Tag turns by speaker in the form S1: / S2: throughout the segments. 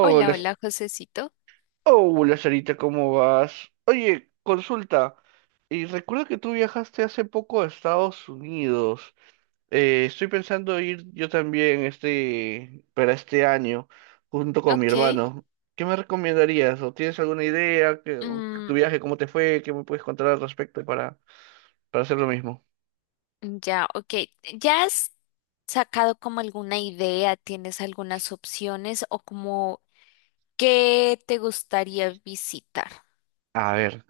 S1: Hola, hola, Josecito.
S2: Hola Sarita, ¿cómo vas? Oye, consulta, y recuerdo que tú viajaste hace poco a Estados Unidos. Estoy pensando ir yo también para este año, junto con mi
S1: Ok.
S2: hermano. ¿Qué me recomendarías? ¿O tienes alguna idea? ¿O
S1: mm,
S2: tu viaje, cómo te fue? ¿Qué me puedes contar al respecto para hacer lo mismo?
S1: ya, ok. ¿Ya has sacado como alguna idea? ¿Tienes algunas opciones o como qué te gustaría visitar?
S2: A ver,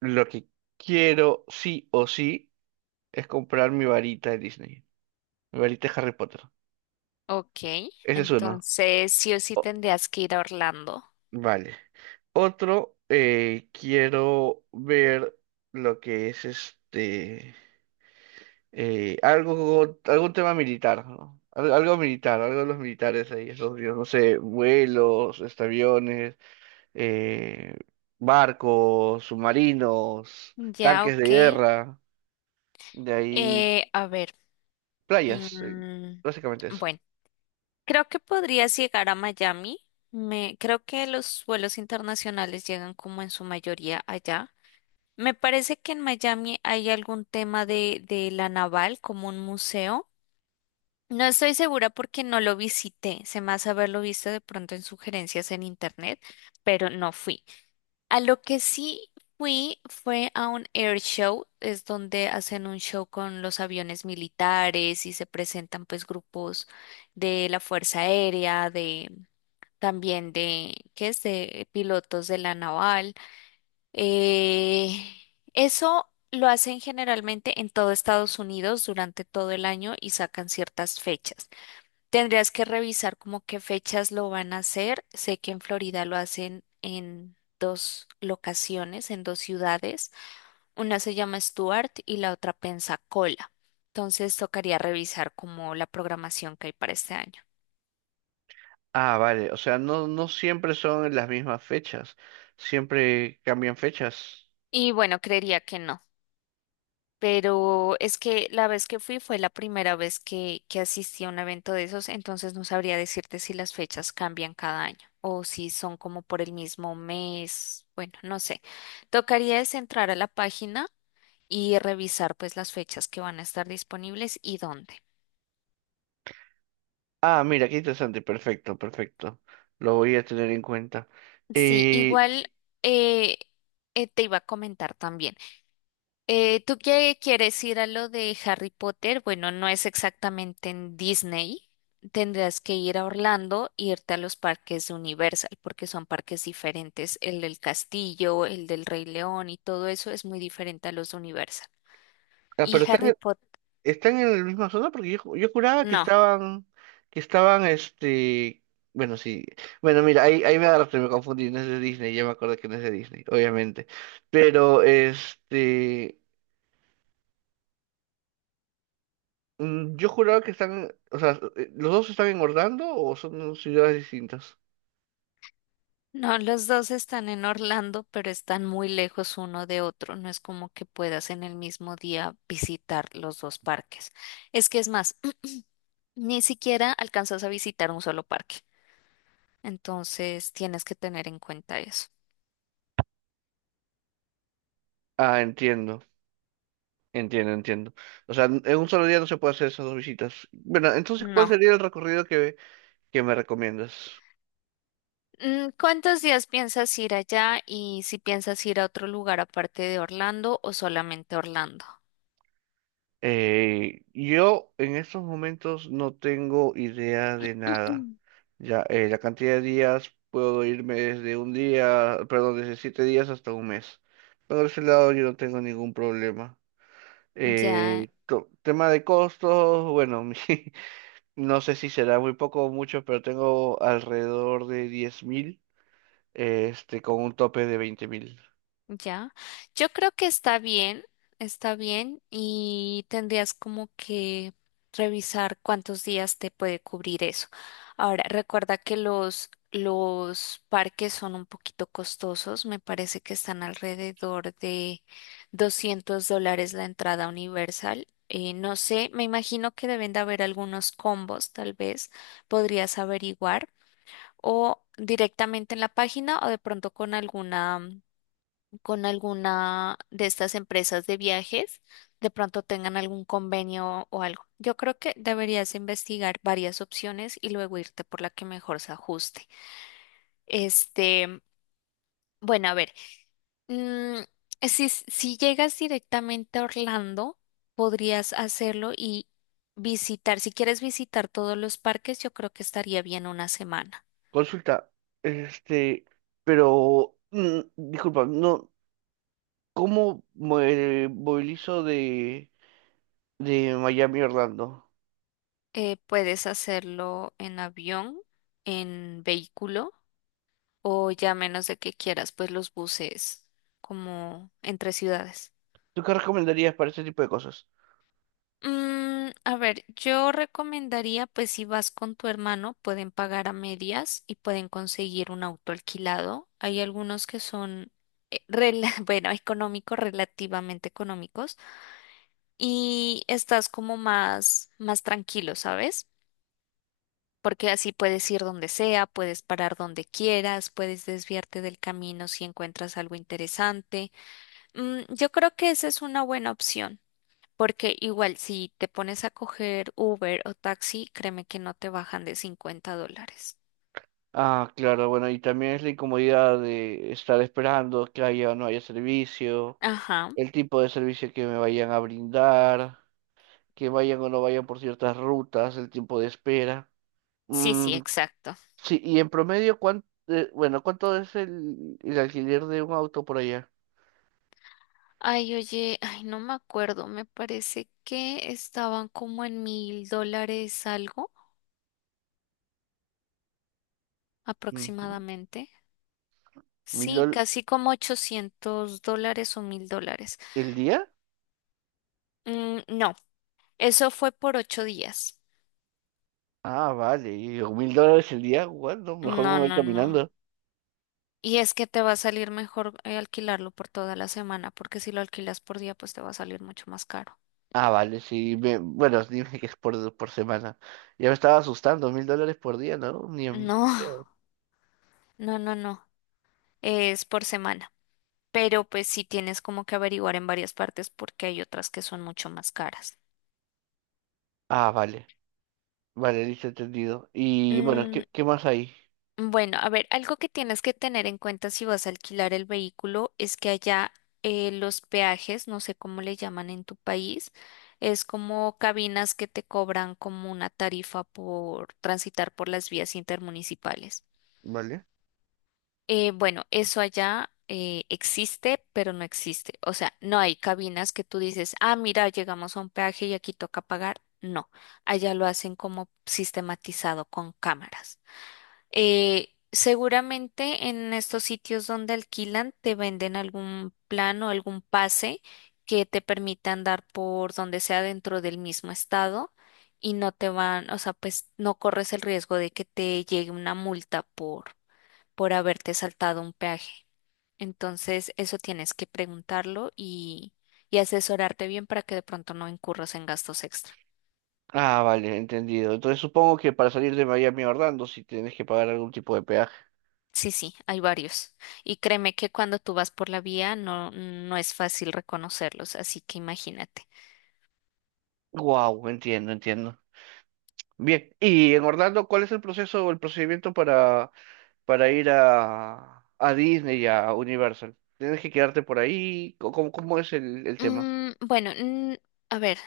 S2: lo que quiero sí o sí es comprar mi varita de Disney, mi varita de Harry Potter.
S1: Ok.
S2: Ese es uno.
S1: Entonces, sí o sí tendrías que ir a Orlando.
S2: Vale. Otro, quiero ver lo que es algún tema militar, ¿no? Algo, militar, algo de los militares ahí, esos dios, no sé, vuelos, aviones, eh, barcos, submarinos,
S1: Ya,
S2: tanques de
S1: ok.
S2: guerra, de ahí
S1: A ver.
S2: playas,
S1: mm,
S2: básicamente eso.
S1: bueno, creo que podrías llegar a Miami. Me, creo que los vuelos internacionales llegan como en su mayoría allá. Me parece que en Miami hay algún tema de la naval como un museo. No estoy segura porque no lo visité, se me hace haberlo visto de pronto en sugerencias en internet, pero no fui. A lo que sí fui fue a un air show, es donde hacen un show con los aviones militares y se presentan pues grupos de la Fuerza Aérea, de también de, ¿qué es? De pilotos de la naval. Eh, eso lo hacen generalmente en todo Estados Unidos durante todo el año y sacan ciertas fechas. Tendrías que revisar como qué fechas lo van a hacer. Sé que en Florida lo hacen en dos locaciones, en dos ciudades. Una se llama Stuart y la otra Pensacola. Entonces tocaría revisar como la programación que hay para este año.
S2: Ah, vale, o sea, no, no siempre son en las mismas fechas, siempre cambian fechas.
S1: Y bueno, creería que no. Pero es que la vez que fui fue la primera vez que asistí a un evento de esos, entonces no sabría decirte si las fechas cambian cada año o si son como por el mismo mes. Bueno, no sé. Tocaría es entrar a la página y revisar pues las fechas que van a estar disponibles y dónde.
S2: Ah, mira, qué interesante, perfecto, perfecto. Lo voy a tener en cuenta.
S1: Sí,
S2: Eh,
S1: igual eh, te iba a comentar también. ¿Tú qué quieres ir a lo de Harry Potter? Bueno, no es exactamente en Disney. Tendrás que ir a Orlando e irte a los parques de Universal, porque son parques diferentes. El del castillo, el del Rey León y todo eso es muy diferente a los de Universal.
S2: ah,
S1: Y
S2: pero están,
S1: Harry Potter,
S2: están en la misma zona porque yo juraba que
S1: no,
S2: estaban, que estaban, este, bueno, sí. Bueno, mira, ahí, ahí me agarraste, me confundí, no es de Disney, ya me acordé que no es de Disney, obviamente. Pero, yo juraba que están, o sea, ¿los dos están en Orlando o son ciudades distintas?
S1: no, los dos están en Orlando, pero están muy lejos uno de otro. No es como que puedas en el mismo día visitar los dos parques. Es que es más, ni siquiera alcanzas a visitar un solo parque. Entonces tienes que tener en cuenta eso.
S2: Ah, entiendo. Entiendo, entiendo. O sea, en un solo día no se puede hacer esas dos visitas. Bueno, entonces, ¿cuál
S1: No.
S2: sería el recorrido que me recomiendas?
S1: Mm, ¿cuántos días piensas ir allá y si piensas ir a otro lugar aparte de Orlando o solamente Orlando?
S2: Yo en estos momentos no tengo idea de nada. Ya, la cantidad de días puedo irme desde un día, perdón, desde 7 días hasta un mes. Por ese lado yo no tengo ningún problema.
S1: Ya.
S2: Tema de costos, bueno, no sé si será muy poco o mucho, pero tengo alrededor de 10,000 con un tope de 20,000.
S1: Ya, yo creo que está bien y tendrías como que revisar cuántos días te puede cubrir eso. Ahora, recuerda que los parques son un poquito costosos, me parece que están alrededor de $200 la entrada universal. No sé, me imagino que deben de haber algunos combos, tal vez podrías averiguar o directamente en la página o de pronto con alguna de estas empresas de viajes, de pronto tengan algún convenio o algo. Yo creo que deberías investigar varias opciones y luego irte por la que mejor se ajuste. Este, bueno, a ver, mm, si, si llegas directamente a Orlando, podrías hacerlo y visitar, si quieres visitar todos los parques, yo creo que estaría bien una semana.
S2: Consulta, este, pero, disculpa, no, ¿cómo me movilizo de Miami a Orlando?
S1: Puedes hacerlo en avión, en vehículo. O ya menos de que quieras, pues los buses como entre ciudades.
S2: ¿Tú qué recomendarías para ese tipo de cosas?
S1: Mm, a ver, yo recomendaría, pues si vas con tu hermano, pueden pagar a medias y pueden conseguir un auto alquilado. Hay algunos que bueno, económicos, relativamente económicos, y estás como más tranquilo, ¿sabes? Porque así puedes ir donde sea, puedes parar donde quieras, puedes desviarte del camino si encuentras algo interesante. Mm, yo creo que esa es una buena opción, porque igual si te pones a coger Uber o taxi, créeme que no te bajan de $50.
S2: Ah, claro, bueno, y también es la incomodidad de estar esperando que haya o no haya servicio,
S1: Ajá,
S2: el tipo de servicio que me vayan a brindar, que vayan o no vayan por ciertas rutas, el tiempo de espera.
S1: sí, sí,
S2: Mm,
S1: exacto.
S2: sí, y en promedio, bueno, ¿cuánto es el alquiler de un auto por allá?
S1: Ay, oye, ay, no me acuerdo, me parece que estaban como en $1,000 algo
S2: Ujú.
S1: aproximadamente.
S2: ¿Mil
S1: Sí,
S2: dólares
S1: casi como $800 o $1,000.
S2: el día?
S1: Mm, no, eso fue por 8 días.
S2: Ah, vale. ¿$1,000 el día? Bueno, no, mejor me
S1: No,
S2: voy
S1: no, no.
S2: caminando.
S1: Y es que te va a salir mejor alquilarlo por toda la semana, porque si lo alquilas por día, pues te va a salir mucho más caro.
S2: Ah, vale, sí. Bueno, dime que es por semana. Ya me estaba asustando, $1,000 por día, ¿no? Ni en
S1: No,
S2: pedo.
S1: no. Es por semana. Pero pues sí tienes como que averiguar en varias partes porque hay otras que son mucho más caras.
S2: Ah, vale. Vale, listo, entendido. Y bueno,
S1: Mm,
S2: ¿qué más hay?
S1: Bueno, a ver, algo que tienes que tener en cuenta si vas a alquilar el vehículo es que allá los peajes, no sé cómo le llaman en tu país, es como cabinas que te cobran como una tarifa por transitar por las vías intermunicipales.
S2: Vale.
S1: Bueno, eso allá existe, pero no existe. O sea, no hay cabinas que tú dices, ah, mira, llegamos a un peaje y aquí toca pagar. No, allá lo hacen como sistematizado con cámaras. Seguramente en estos sitios donde alquilan te venden algún plan o algún pase que te permita andar por donde sea dentro del mismo estado y no te van, o sea, pues no corres el riesgo de que te llegue una multa por haberte saltado un peaje. Entonces, eso tienes que preguntarlo y asesorarte bien para que de pronto no incurras en gastos extra.
S2: Ah, vale, entendido. Entonces supongo que para salir de Miami a Orlando sí tienes que pagar algún tipo de peaje.
S1: Sí, sí, hay varios. Y créeme que cuando tú vas por la vía no es fácil reconocerlos, así que imagínate.
S2: Wow, entiendo, entiendo. Bien, y en Orlando, ¿cuál es el proceso o el procedimiento para ir a Disney y a Universal? ¿Tienes que quedarte por ahí? ¿Cómo es el tema?
S1: Mm, bueno, mm, a ver,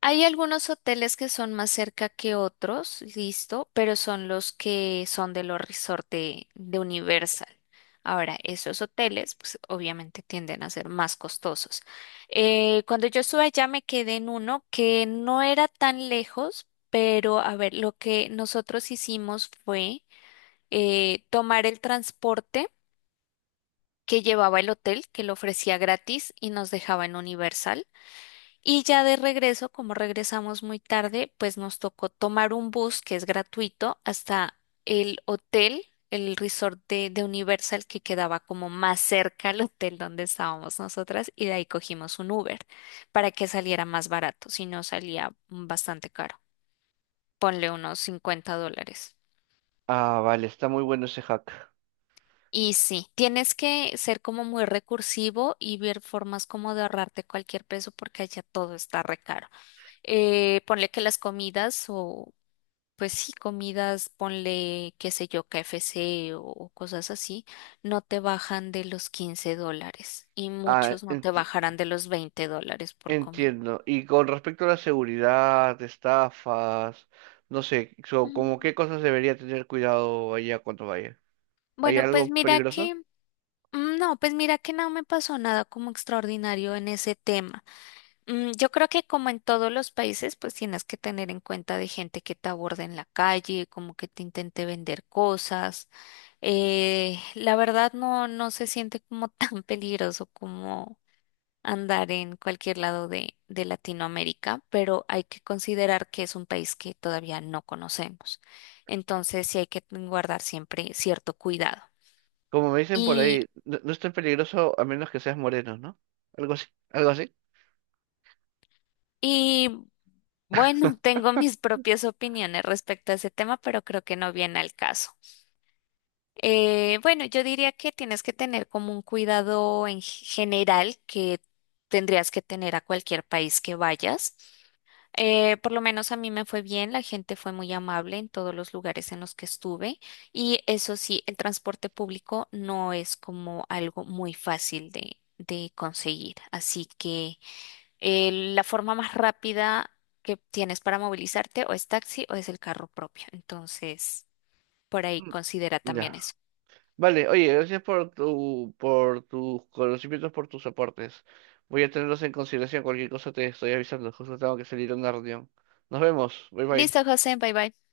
S1: hay algunos hoteles que son más cerca que otros, listo, pero son los que son de los resorts de Universal. Ahora, esos hoteles, pues obviamente tienden a ser más costosos. Cuando yo estuve allá me quedé en uno que no era tan lejos, pero a ver, lo que nosotros hicimos fue… tomar el transporte que llevaba el hotel, que lo ofrecía gratis y nos dejaba en Universal. Y ya de regreso, como regresamos muy tarde, pues nos tocó tomar un bus que es gratuito hasta el hotel, el resort de Universal que quedaba como más cerca al hotel donde estábamos nosotras y de ahí cogimos un Uber para que saliera más barato, si no salía bastante caro. Ponle unos $50.
S2: Ah, vale, está muy bueno ese hack.
S1: Y sí, tienes que ser como muy recursivo y ver formas como de ahorrarte cualquier peso porque allá todo está re caro. Ponle que las comidas o pues sí, comidas, ponle qué sé yo, KFC o cosas así, no te bajan de los $15 y
S2: Ah,
S1: muchos no te bajarán de los $20 por comida.
S2: entiendo. Y con respecto a la seguridad, estafas, no sé, como
S1: Mm.
S2: qué cosas debería tener cuidado allá cuando vaya. ¿Hay
S1: Bueno, pues
S2: algo
S1: mira
S2: peligroso?
S1: que, no, pues mira que no me pasó nada como extraordinario en ese tema. Mm, yo creo que como en todos los países, pues tienes que tener en cuenta de gente que te aborda en la calle, como que te intente vender cosas. La verdad no se siente como tan peligroso como andar en cualquier lado de Latinoamérica, pero hay que considerar que es un país que todavía no conocemos. Entonces sí hay que guardar siempre cierto cuidado.
S2: Como me dicen por
S1: Y,
S2: ahí, no, no es tan peligroso a menos que seas moreno, ¿no? Algo así, algo así.
S1: y bueno, tengo mis propias opiniones respecto a ese tema, pero creo que no viene al caso. Bueno, yo diría que tienes que tener como un cuidado en general que tendrías que tener a cualquier país que vayas. Por lo menos a mí me fue bien, la gente fue muy amable en todos los lugares en los que estuve y eso sí, el transporte público no es como algo muy fácil de conseguir. Así que la forma más rápida que tienes para movilizarte o es taxi o es el carro propio. Entonces, por ahí
S2: Mm,
S1: considera también
S2: ya.
S1: eso.
S2: Vale, oye, gracias por tus conocimientos, por tus aportes. Voy a tenerlos en consideración. Cualquier cosa te estoy avisando. Justo tengo que salir a una reunión. Nos vemos. Bye bye.
S1: Listo, José, bye bye.